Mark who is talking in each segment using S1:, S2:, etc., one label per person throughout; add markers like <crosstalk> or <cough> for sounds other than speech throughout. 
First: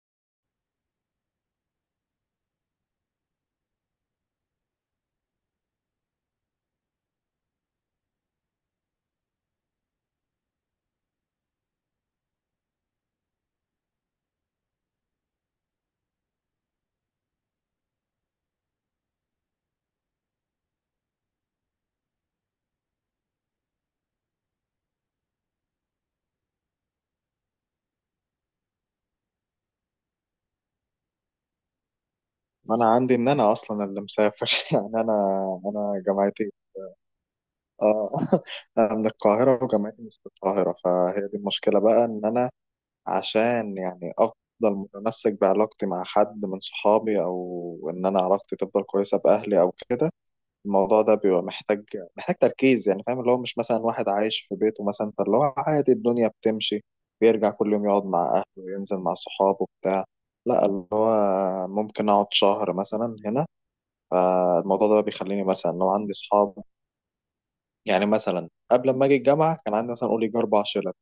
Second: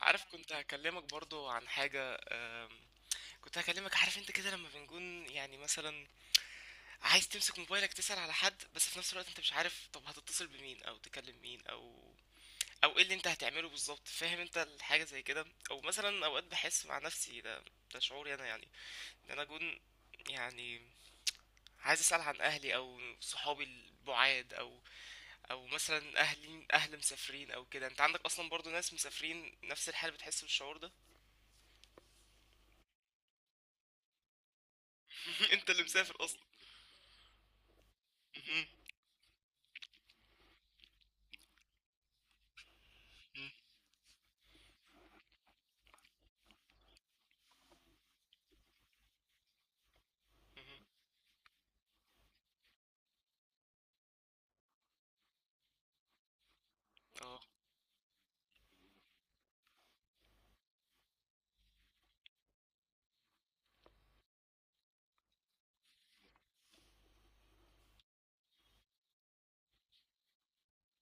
S1: عارف كنت هكلمك برضو عن حاجة كنت هكلمك. عارف انت كده لما بنكون يعني مثلا عايز تمسك موبايلك تسأل على حد، بس في نفس الوقت انت مش عارف طب هتتصل بمين او تكلم مين او ايه اللي انت هتعمله بالظبط. فاهم انت الحاجة زي كده؟ او مثلا اوقات بحس مع نفسي. ده شعوري انا يعني، ان انا اكون يعني عايز اسأل عن اهلي او صحابي البعاد، او مثلا اهلي اهل مسافرين او كده. انت عندك اصلا برضو ناس مسافرين، نفس الحال بتحس بالشعور ده.
S2: ما انا عندي ان انا اصلا اللي مسافر. <laughs> يعني انا
S1: <laughs> انت اللي
S2: انا
S1: مسافر.
S2: جامعتي. اه <laughs>
S1: اهم.
S2: انا من القاهره، وجامعتي مش في القاهره، فهي دي المشكله بقى، ان انا
S1: اهم.
S2: عشان يعني افضل متمسك بعلاقتي مع حد من صحابي، او ان انا علاقتي تفضل كويسه باهلي او كده.
S1: اهم.
S2: الموضوع ده بيبقى محتاج تركيز، يعني فاهم اللي هو مش مثلا واحد عايش في بيته مثلا، فاللي هو عادي الدنيا بتمشي،
S1: آه.
S2: بيرجع كل يوم يقعد مع اهله وينزل مع صحابه بتاع. لا، اللي هو ممكن اقعد شهر مثلا هنا. فالموضوع ده بقى بيخليني مثلا لو عندي اصحاب، يعني مثلا قبل ما اجي الجامعه كان عندي مثلا قول يجي اربع شلة.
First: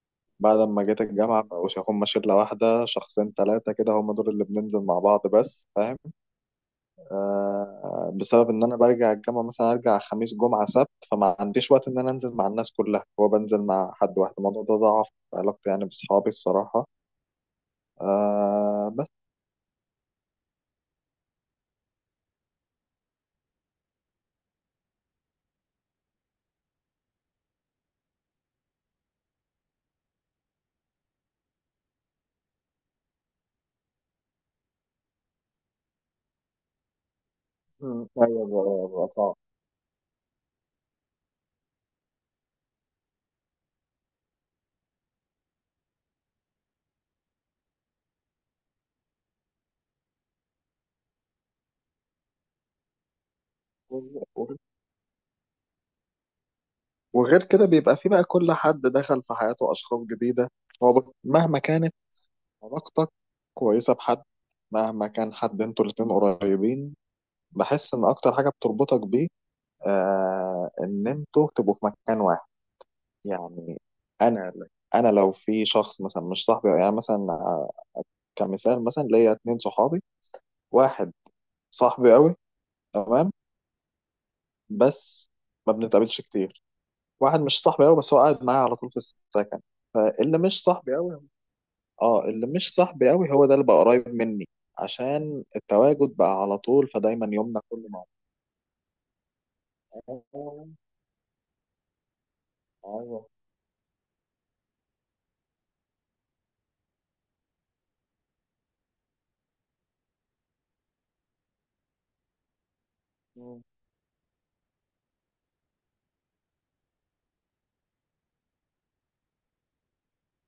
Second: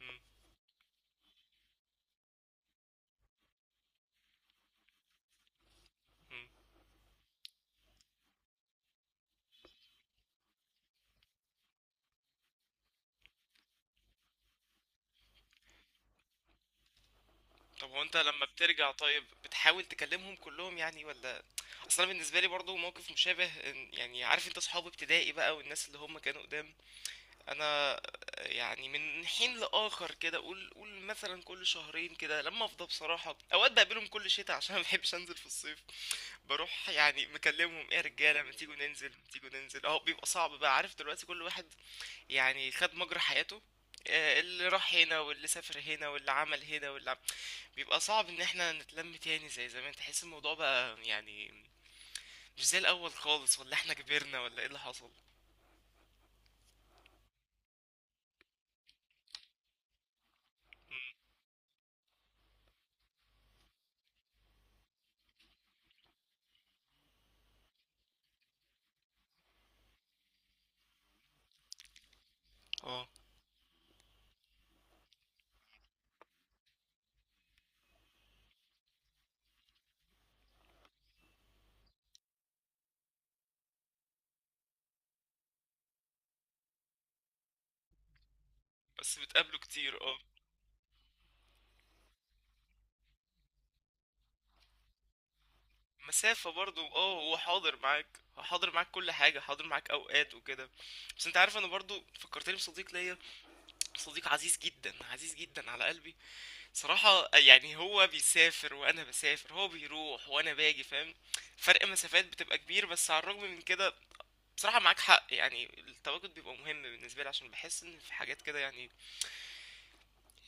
S1: إمم.
S2: بعد ما جيت الجامعه مبقوش هما شله واحده، شخصين ثلاثه كده هم دول اللي بننزل مع بعض بس، فاهم؟
S1: إمم.
S2: آه، بسبب ان انا برجع الجامعه مثلا، ارجع خميس جمعه سبت، فما عنديش وقت ان انا انزل مع الناس كلها، هو بنزل مع حد واحد. الموضوع ده ضعف علاقتي يعني باصحابي الصراحه.
S1: طب هو أنت لمّا
S2: آه
S1: بترجع،
S2: بس.
S1: طيب بتحاول تكلمهم كلّهم يعني والّا؟ أصل أنا بالنسبة لي برضه موقف مشابه، إن يعني عارف أنت صحاب ابتدائي بقى والناس اللي هم كانوا قدام، أنا يعني من حين لآخر كده، قُل مثلًا كل شهرين كده لمّا أفضى بصراحة. أوقات باقابلهم كل شتا عشان ما باحبش أنزل في الصيف، باروح يعني مكلمهم إيه يا رجالة
S2: ايوه،
S1: ما تيجوا
S2: بقى
S1: ننزل، ما
S2: بقى
S1: تيجوا ننزل. أهو بيبقى صعب بقى، عارف دلوقتي كل واحد يعني خد مجرى حياته. آه، اللي راح هنا واللي سافر هنا واللي عمل هنا بيبقى صعب ان احنا نتلم تاني زي زمان. تحس الموضوع بقى يعني مش زي الاول خالص. ولا احنا كبرنا
S2: صعب.
S1: ولا ايه اللي حصل؟
S2: وغير كده بيبقى في بقى كل حد دخل في حياته أشخاص جديدة. هو مهما كانت علاقتك كويسة بحد، مهما كان حد انتوا الاتنين قريبين، بحس إن أكتر حاجة بتربطك بيه إن انتوا تبقوا في مكان واحد
S1: اه،
S2: يعني. أنا أنا لو في شخص مثلا مش صاحبي، يعني مثلا كمثال، مثلا ليا اتنين صحابي. واحد صاحبي قوي تمام، بس ما بنتقابلش كتير. واحد مش صاحبي قوي، بس هو قاعد معايا على طول في
S1: بس بتقابله
S2: السكن.
S1: كتير اه.
S2: فاللي مش صاحبي قوي، اه اللي مش صاحبي قوي هو ده اللي بقى قريب مني عشان التواجد بقى
S1: مسافة
S2: على
S1: برضو
S2: طول،
S1: اه،
S2: فدايما
S1: هو
S2: يومنا
S1: حاضر
S2: كله مع
S1: معاك. هو حاضر معاك، كل حاجة حاضر معاك
S2: بعض.
S1: اوقات
S2: ايوه،
S1: وكده. بس انت عارف، انا برضو فكرتني بصديق ليا.
S2: ايوه،
S1: صديق عزيز جدا، عزيز جدا على قلبي صراحة. يعني هو بيسافر وأنا بسافر، هو بيروح وأنا باجي فاهم. فرق مسافات بتبقى كبير، بس على الرغم من كده بصراحة معاك حق. يعني التواجد بيبقى مهم بالنسبة لي، عشان بحس إن في حاجات كده يعني.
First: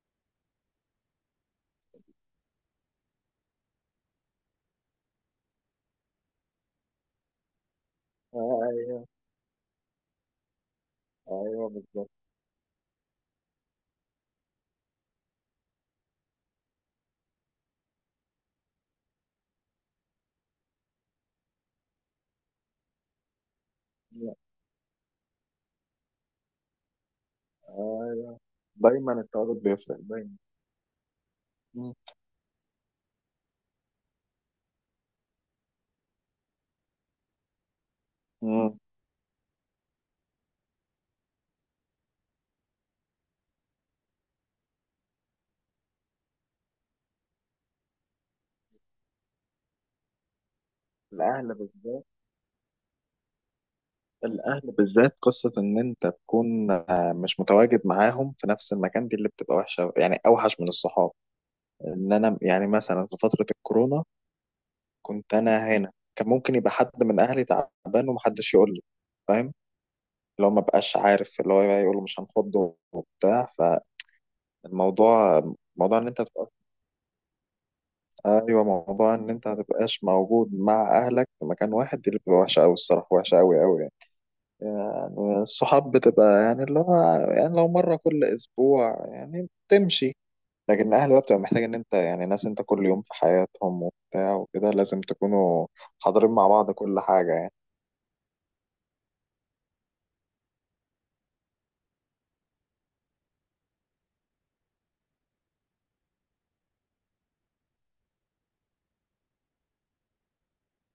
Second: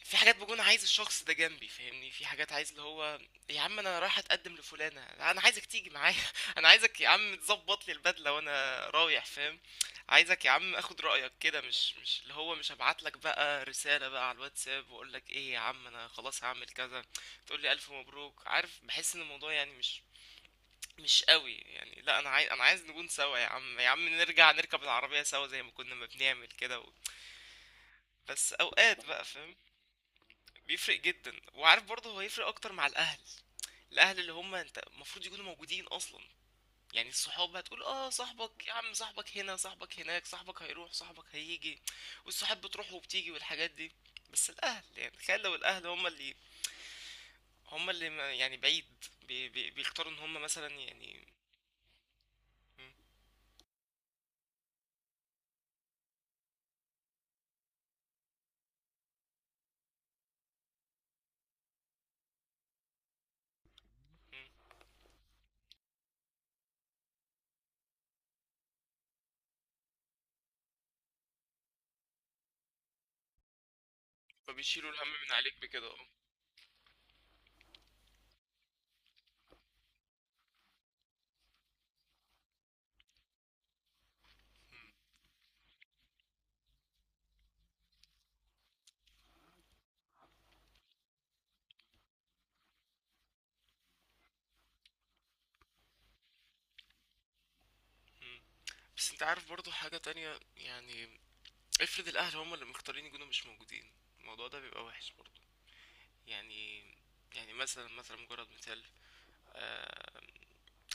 S1: في حاجات بكون عايز الشخص ده جنبي فاهمني. في حاجات عايز اللي هو يا عم انا رايح اتقدم لفلانه، انا عايزك تيجي معايا. <laughs> انا عايزك يا عم تظبط لي البدله وانا
S2: ايوه،
S1: رايح فاهم. عايزك يا عم اخد رايك كده،
S2: ايوه،
S1: مش
S2: بالظبط.
S1: مش اللي هو مش هبعت لك بقى رساله بقى على الواتساب واقول لك ايه يا عم انا خلاص هعمل كذا، تقول لي الف مبروك. عارف بحس ان الموضوع يعني مش قوي يعني. لا انا عايز، انا عايز نكون سوا يا عم. يا عم نرجع نركب العربيه سوا زي ما كنا ما بنعمل كده
S2: ايوه
S1: بس اوقات
S2: دايما
S1: بقى فاهم.
S2: التواجد بيفرق دايما.
S1: بيفرق جدا، وعارف
S2: مم.
S1: برضه هو هيفرق اكتر مع الاهل. الاهل اللي هم انت المفروض يكونوا موجودين اصلا. يعني الصحاب هتقول اه صاحبك يا
S2: مم.
S1: عم، صاحبك هنا صاحبك هناك، صاحبك هيروح صاحبك هيجي، والصحاب بتروح وبتيجي والحاجات دي. بس الاهل يعني تخيل لو الاهل هم اللي، يعني بعيد، بي بي بيختاروا ان هم مثلا يعني.
S2: الاهل بالذات،
S1: م-
S2: الاهل بالذات قصه ان انت تكون مش متواجد معاهم في نفس المكان، دي اللي بتبقى وحشه يعني، اوحش من الصحاب. ان انا يعني مثلا في فتره الكورونا
S1: م-
S2: كنت انا هنا، كان ممكن يبقى حد من اهلي تعبان ومحدش يقول لي، فاهم؟ اللي هو ما بقاش عارف، اللي هو يقول له مش هنخضه وبتاع.
S1: فبيشيلوا الهم من
S2: فالموضوع،
S1: عليك بكده
S2: موضوع
S1: اه.
S2: ان انت تبقى، ايوه موضوع ان انت ما تبقاش موجود مع اهلك في مكان واحد، دي اللي بتبقى وحشه قوي الصراحه، وحشه قوي قوي يعني. يعني الصحاب بتبقى يعني اللي هو، يعني لو مره كل اسبوع يعني بتمشي. لكن الاهل بقى بتبقى محتاج ان انت يعني ناس انت كل يوم في حياتهم وبتاع وكده، لازم تكونوا حاضرين مع بعض كل حاجه يعني.
S1: م. بس انت عارف برضه حاجة تانية يعني. افرض الاهل هم اللي مختارين يكونوا مش موجودين، الموضوع ده بيبقى وحش برضه. يعني يعني مثلا، مثلا مجرد مثال. آه،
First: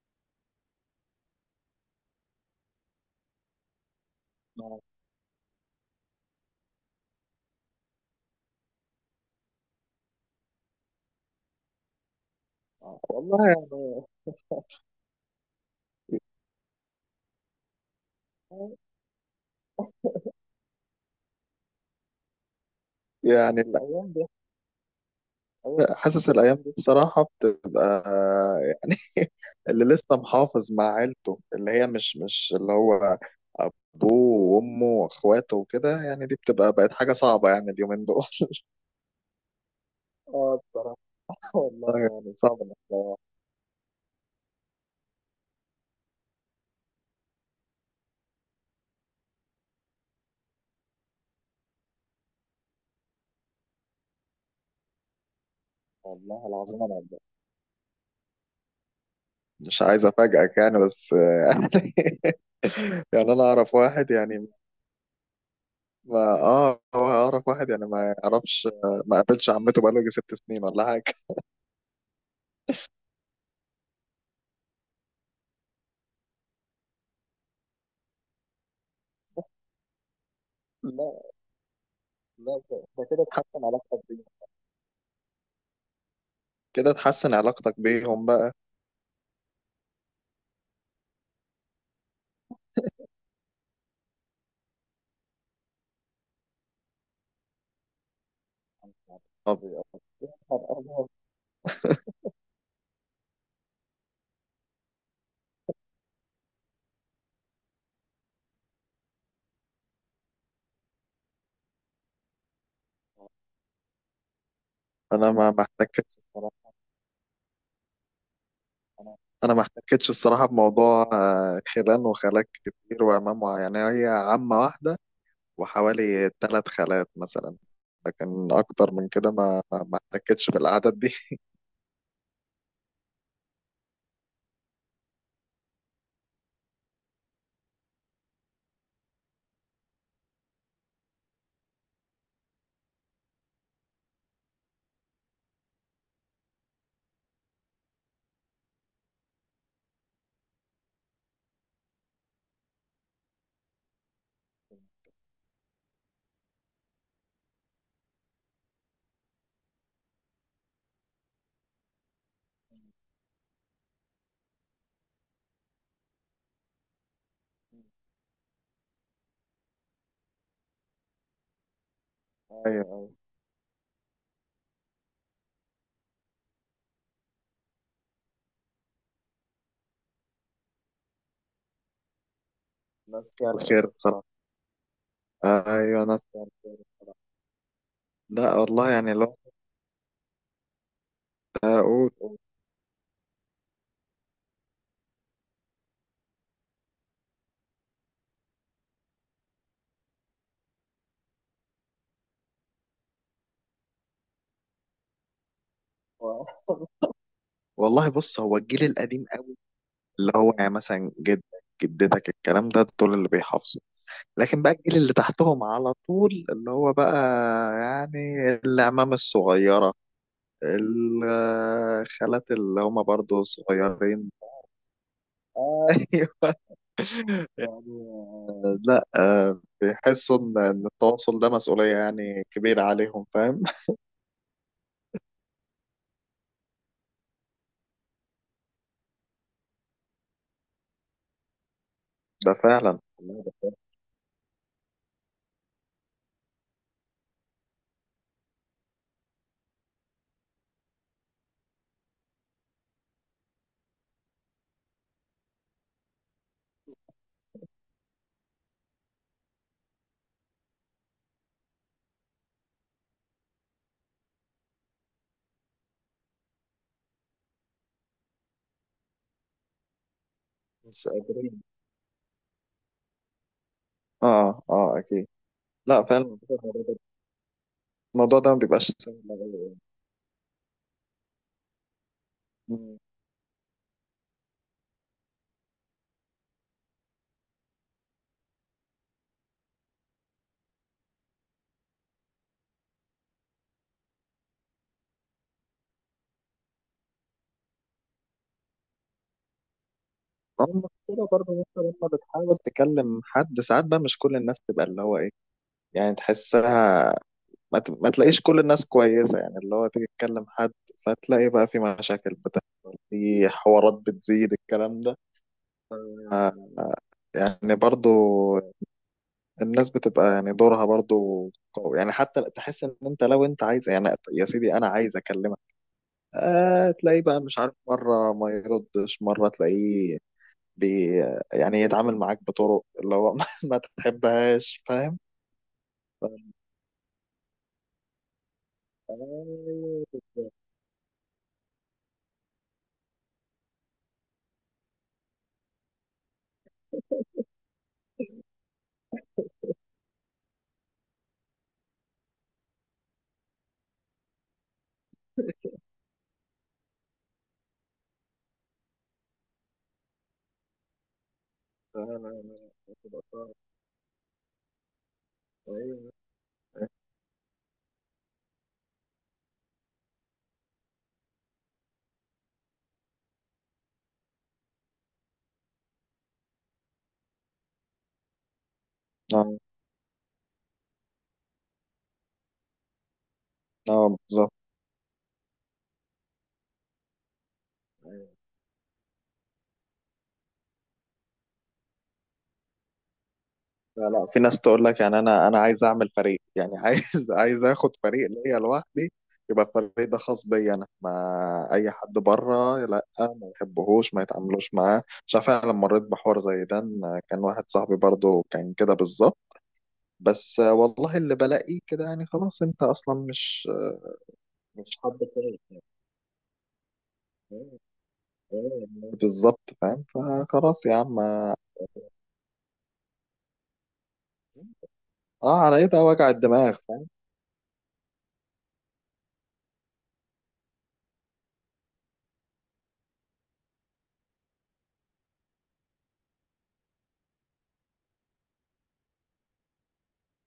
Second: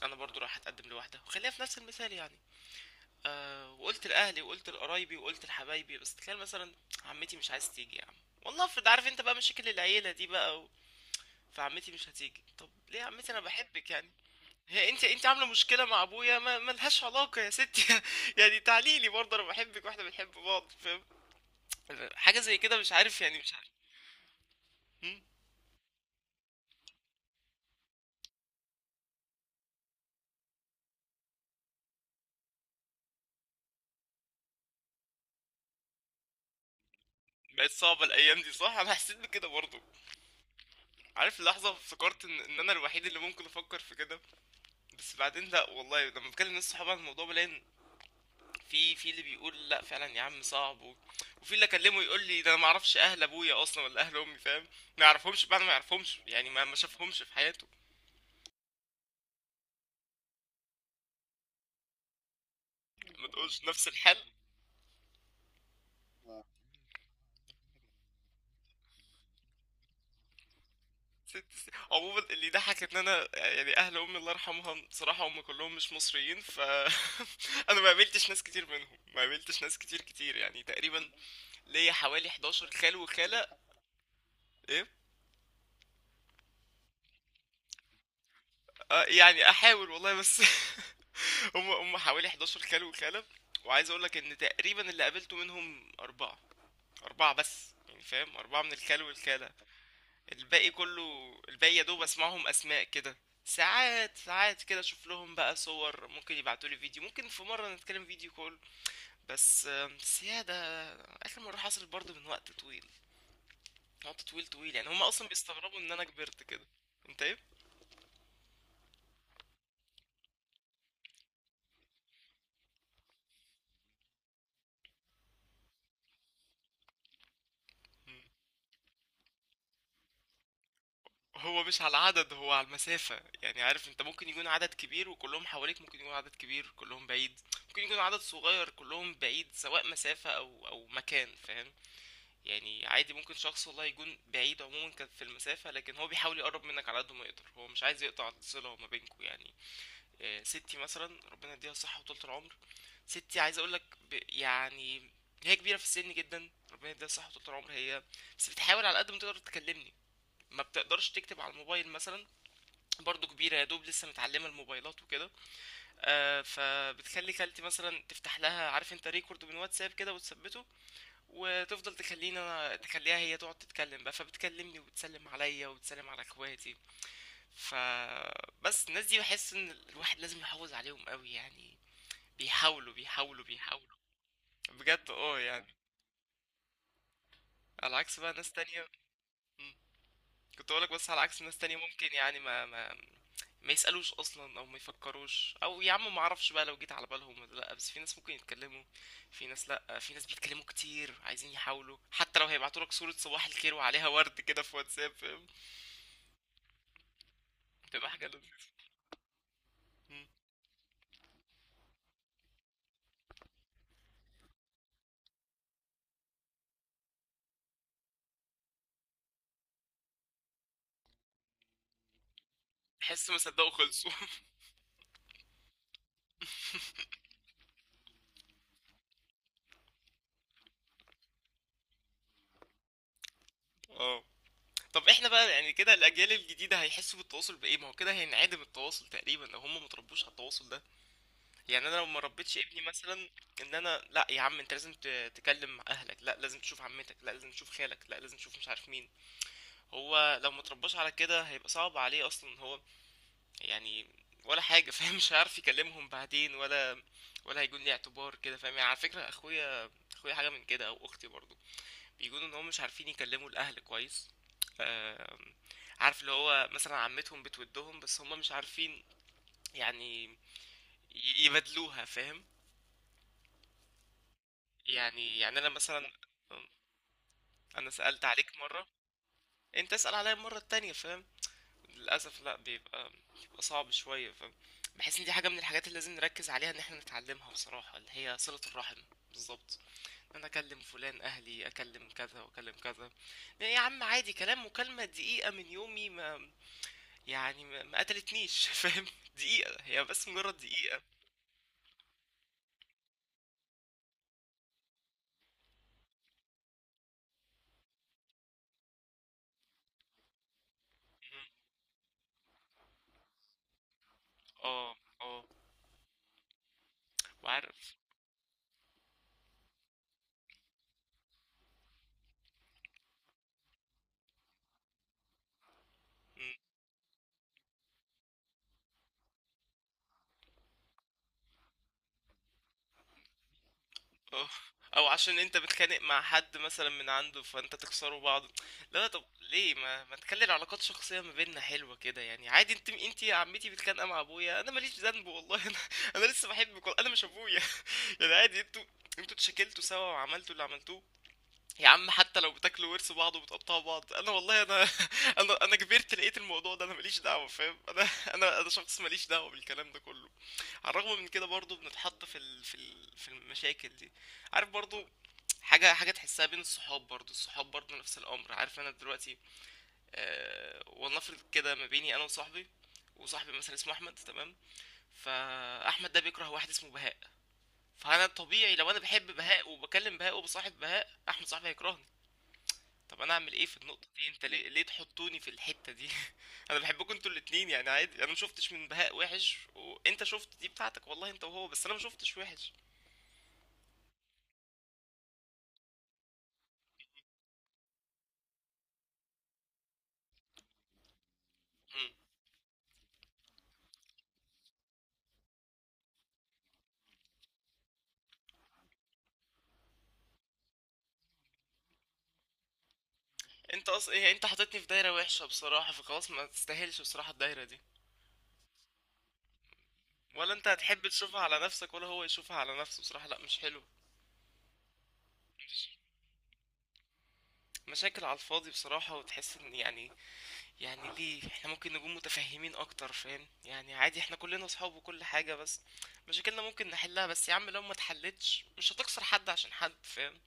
S1: انا برضو راح اتقدم لواحده وخليها في نفس المثال يعني. آه، وقلت لاهلي وقلت لقرايبي وقلت لحبايبي، بس تخيل مثلا عمتي مش عايز تيجي يا عم. والله افرض عارف انت بقى مشاكل العيله دي بقى فعمتي مش هتيجي. طب ليه يا عمتي انا
S2: والله
S1: بحبك
S2: يعني.
S1: يعني؟ هي انت عامله مشكله مع ابويا،
S2: <laughs>
S1: ما ملهاش علاقه يا ستي. <laughs> يعني تعالي لي برضه، انا بحبك واحنا بنحب بعض فاهم. حاجه زي كده مش عارف يعني، مش
S2: يعني
S1: عارف.
S2: الأيام دي،
S1: هم؟
S2: حاسس الأيام دي بصراحة بتبقى يعني <laughs> اللي لسه محافظ مع عيلته، اللي هي مش، مش اللي هو أبوه وأمه وأخواته وكده يعني، دي بتبقى بقت حاجة صعبة
S1: بقت
S2: يعني
S1: صعبه
S2: اليومين دول.
S1: الايام دي
S2: <laughs>
S1: صح. انا حسيت بكده برضه.
S2: اه بصراحة.
S1: عارف اللحظة
S2: والله
S1: افتكرت
S2: يعني
S1: ان ان
S2: صعب
S1: انا
S2: انك
S1: الوحيد
S2: تروح.
S1: اللي ممكن افكر في كده. بس بعدين لا، والله لما بكلم ناس صحابي عن الموضوع بلاقي إن في، في اللي بيقول لا فعلا يا عم صعب وفي اللي اكلمه يقول لي ده انا ما اعرفش اهل ابويا اصلا ولا اهل امي فاهم. ما يعرفهمش، بعد ما يعرفهمش
S2: والله
S1: يعني ما
S2: العظيم انا
S1: شافهمش في حياته.
S2: مش عايز افاجئك يعني بس. <laughs>
S1: ما
S2: يعني انا
S1: تقولش
S2: اعرف
S1: نفس
S2: واحد
S1: الحال.
S2: يعني، ما اه، هو اعرف واحد يعني ما يعرفش، ما قابلش عمته بقاله يجي 6 سنين ولا حاجه.
S1: ست سنين. عموما اللي ضحك ان انا يعني اهل امي الله يرحمها صراحة هم كلهم مش مصريين. ف <laughs> انا ما قابلتش ناس كتير منهم. ما قابلتش ناس كتير كتير يعني. تقريبا
S2: لا،
S1: ليا حوالي
S2: لا،
S1: 11
S2: ده
S1: خال
S2: ده كده
S1: وخالة.
S2: تحسن علاقتك بيهم،
S1: ايه
S2: كده تحسن علاقتك بيهم بقى.
S1: آه، يعني احاول والله بس. <laughs> هم هم حوالي 11 كلب وكلب. وعايز اقول لك ان تقريبا اللي قابلته منهم اربعة. اربعة بس يعني فاهم، اربعة من الكلب والكلة.
S2: طب يا نهار
S1: الباقي
S2: أبيض.
S1: كله، الباقي يا دوب اسمعهم اسماء كده. ساعات، ساعات كده اشوف لهم بقى صور، ممكن يبعتوا لي فيديو، ممكن في مرة نتكلم فيديو كول. بس بس يا ده اخر مرة حصل برضه من وقت طويل. وقت طويل طويل يعني، هم اصلا
S2: انا ما
S1: بيستغربوا ان انا
S2: احتكتش
S1: كبرت كده.
S2: الصراحه.
S1: انت ايه؟
S2: انا انا ما احتكتش الصراحه بموضوع خلان وخالات كتير وعمام يعني هي عمه واحده، وحوالي ثلاث خالات مثلا. لكن اكتر من كده ما احتكتش بالاعداد دي.
S1: هو مش على العدد، هو على المسافة يعني. عارف انت ممكن يكون عدد كبير وكلهم حواليك، ممكن يكون عدد كبير كلهم بعيد، ممكن يكون عدد صغير كلهم بعيد، سواء مسافة او او مكان فاهم. يعني عادي ممكن شخص والله يكون بعيد، عموما كان في المسافة، لكن هو بيحاول يقرب منك على قد ما يقدر. هو مش عايز يقطع الصلة ما بينكوا يعني. آه، ستي مثلا ربنا يديها الصحة وطولة العمر. ستي عايز اقولك يعني هي كبيرة في السن جدا، ربنا يديها الصحة وطولة العمر. هي بس بتحاول على قد ما تقدر تكلمني. ما بتقدرش تكتب على الموبايل مثلا، برضو كبيرة يا دوب لسه متعلمة الموبايلات وكده. آه، فبتخلي خالتي مثلا تفتح لها عارف انت ريكورد من واتساب كده وتثبته، وتفضل تخليني انا،
S2: ايوه، ايوه.
S1: تخليها هي تقعد تتكلم بقى. فبتكلمني وتسلم عليا وتسلم على اخواتي. فبس الناس دي بحس ان الواحد لازم يحافظ عليهم قوي يعني. بيحاولوا
S2: ناس
S1: بيحاولوا
S2: فيها الخير
S1: بيحاولوا
S2: الصراحه.
S1: بجد اه يعني.
S2: ايوه، انا أسمع الكلام.
S1: على عكس بقى ناس
S2: لا
S1: تانية.
S2: والله يعني لو
S1: كنت اقولك بس على عكس ناس تانية، ممكن
S2: اقول.
S1: يعني ما يسألوش اصلا، او ما يفكروش، او يا عم ما اعرفش بقى لو جيت على بالهم ولا لا. بس في ناس ممكن يتكلموا. في ناس لا، في ناس بيتكلموا كتير عايزين يحاولوا، حتى لو هيبعتوا لك صورة صباح الخير وعليها ورد كده في واتساب فاهم.
S2: <laughs>
S1: بتبقى
S2: والله
S1: حاجة
S2: بص هو
S1: لذيذة.
S2: الجيل القديم قوي،
S1: مم.
S2: اللي هو يعني مثلا جدك، جدتك، الكلام ده دول اللي بيحافظوا. لكن بقى الجيل اللي تحتهم على طول اللي هو بقى، يعني العمام الصغيرة، الخالات اللي هما
S1: تحس ما
S2: برضو
S1: صدقوا خلصوا.
S2: صغيرين.
S1: <laughs>
S2: <laughs> ايوه يعني. لا بيحسوا إن التواصل ده مسؤولية يعني كبيرة عليهم، فاهم؟
S1: اه. طب احنا بقى يعني كده الاجيال الجديدة هيحسوا بالتواصل بايه؟ ما هو كده هينعدم التواصل تقريبا لو هم متربوش على التواصل ده. يعني انا لو ما
S2: ده
S1: ربيتش ابني
S2: فعلا.
S1: مثلا، ان انا لا يا عم انت لازم تكلم اهلك، لا لازم تشوف عمتك، لا لازم تشوف خالك، لا لازم تشوف مش عارف مين، هو لو ما ترباش على كده هيبقى صعب عليه اصلا هو يعني ولا حاجه. <laughs> فاهم مش هيعرف يكلمهم بعدين، ولا ولا هيكون ليه اعتبار كده فاهم يعني. على فكره اخويا، اخويا حاجه من كده او اختي برضو، بيكونوا ان هم مش عارفين يكلموا الاهل كويس. آم، عارف اللي هو مثلا عمتهم بتودهم بس هم مش عارفين يعني
S2: مش قادرين.
S1: يبادلوها فاهم.
S2: اه، اه، اكيد.
S1: يعني يعني انا
S2: لا
S1: مثلا،
S2: فعلا.
S1: انا سألت
S2: الموضوع ده
S1: عليك
S2: ما
S1: مرة،
S2: بيبقاش سهل أوي.
S1: انت اسأل عليا المرة التانية فاهم. للأسف لا،
S2: مم.
S1: بيبقى، بيبقى صعب شوية فاهم. بحس ان دي حاجة من الحاجات اللي لازم نركز عليها ان احنا نتعلمها بصراحة، اللي هي صلة الرحم. بالظبط. ان انا اكلم فلان اهلي، اكلم كذا واكلم كذا. يعني يا عم عادي كلام، مكالمة دقيقة من يومي ما، يعني ما قتلتنيش. <laughs> فاهم، دقيقة هي بس، مجرد
S2: هم.
S1: دقيقة.
S2: كده برضه ممكن لما بتحاول تكلم حد، ساعات بقى مش كل الناس تبقى اللي هو ايه، يعني تحسها. ما تلاقيش كل الناس كويسة، يعني اللي هو تيجي تكلم حد، فتلاقي بقى في مشاكل بتحصل، في حوارات بتزيد
S1: اه
S2: الكلام ده.
S1: اه
S2: آه، يعني
S1: وعارف.
S2: برضو الناس بتبقى يعني دورها برضو قوي يعني، حتى تحس ان انت لو انت عايز، يعني يا سيدي انا عايز اكلمك، آه تلاقيه بقى مش عارف، مرة ما يردش، مرة تلاقيه بي يعني يتعامل معاك بطرق اللي هو <laughs> ما
S1: آه.
S2: تحبهاش،
S1: أو
S2: فاهم؟
S1: عشان أنت بتتخانق مع حد مثلًا من عنده فأنت تكسروا بعض، اللي هو طب ليه ما
S2: أيوه
S1: ما تخلّي
S2: بالظبط.
S1: العلاقات الشخصية ما بيننا حلوة كده يعني؟ عادي أنتِ يا عمتي متخانقة مع أبويا، أنا ما ليش ذنب والله. أنا أنا لسه باحبِك، والله أنا مش أبويا. <laughs> يعني عادي أنتم، أنتم اتشكلتوا سوا وعملتوا اللي عملتوه، يا عم حتى لو بتاكلوا ورث بعض وبتقطعوا بعض، أنا والله أنا <laughs> أنا كبرت لقيت الموضوع ده، أنا ما ليش دعوة فاهم. أنا شخص ما ليش دعوة بالكلام ده كله. على الرغم من كده برضه
S2: آه،
S1: بنتحط في ال في ال
S2: آه،
S1: في
S2: آه،
S1: المشاكل دي. عارف برضه، حاجة
S2: آه،
S1: تحسها بين الصحاب برضو. الصحاب برضو نفس الأمر. عارف أنا دلوقتي أه، ولنفرض كده ما بيني أنا وصاحبي، وصاحبي مثلا اسمه أحمد تمام، فأحمد ده بيكره واحد اسمه بهاء. فأنا طبيعي لو أنا بحب
S2: آه،
S1: بهاء وبكلم بهاء وبصاحب بهاء، أحمد صاحبي هيكرهني. طب أنا أعمل إيه في النقطة
S2: آه،
S1: دي؟ أنت
S2: بالظبط.
S1: ليه, تحطوني في الحتة دي. <laughs> أنا بحبكم أنتوا الاتنين يعني عادي. أنا مشوفتش من بهاء وحش، وأنت شفت دي بتاعتك والله أنت وهو، بس أنا مشوفتش وحش.
S2: لا، لا، في ناس تقول لك يعني انا عايز اعمل فريق، يعني عايز <laughs> عايز اخد فريق ليا لوحدي، يبقى الفريق ده خاص بيا انا ما، اي
S1: مم.
S2: حد بره لا ما بحبهوش، ما يتعاملوش معاه. مش عارف، انا لما مريت بحوار زي ده، إن كان واحد صاحبي برضه كان كده بالظبط. بس والله اللي بلاقيه كده يعني خلاص انت اصلا مش
S1: أنت أصلا إيه؟ أنت حاططني في
S2: مش
S1: دايرة
S2: حد
S1: وحشة
S2: كويس،
S1: بصراحة، فخلاص ما تستاهلش بصراحة الدايرة دي.
S2: بالظبط فاهم.
S1: ولا انت
S2: فخلاص يا
S1: هتحب
S2: عم،
S1: تشوفها على نفسك، ولا هو يشوفها على نفسه. بصراحة لا مش حلو.
S2: اه، على ايه بقى وجع الدماغ، فاهم؟
S1: مشاكل على الفاضي بصراحة. وتحس ان يعني، يعني ليه احنا ممكن نكون متفهمين اكتر فاهم يعني؟ عادي احنا كلنا اصحاب وكل حاجة، بس مشاكلنا ممكن نحلها. بس يا عم لو ما اتحلتش مش هتخسر حد عشان حد فاهم.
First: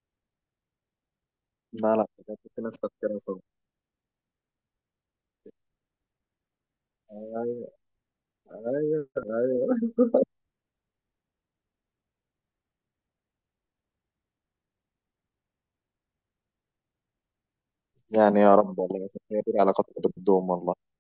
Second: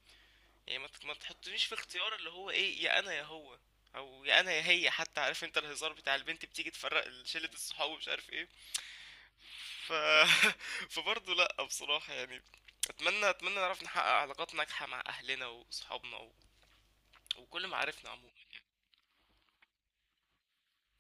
S1: يعني ما تحطنيش في
S2: لا، لا،
S1: اختيار اللي
S2: بجد
S1: هو
S2: في ناس
S1: ايه، يا انا يا
S2: تفكيرها
S1: هو، او يا انا يا هي. حتى عارف انت الهزار بتاع البنت بتيجي تفرق
S2: صعب.
S1: شلة الصحاب ومش عارف ايه.
S2: ايوه، ايوه،
S1: ف <laughs> فبرضه لأ بصراحة يعني. أتمنى نعرف نحقق علاقات ناجحة مع أهلنا وصحابنا وكل معارفنا عموما.
S2: يعني يا رب والله، بس هي دي العلاقات اللي بتدوم والله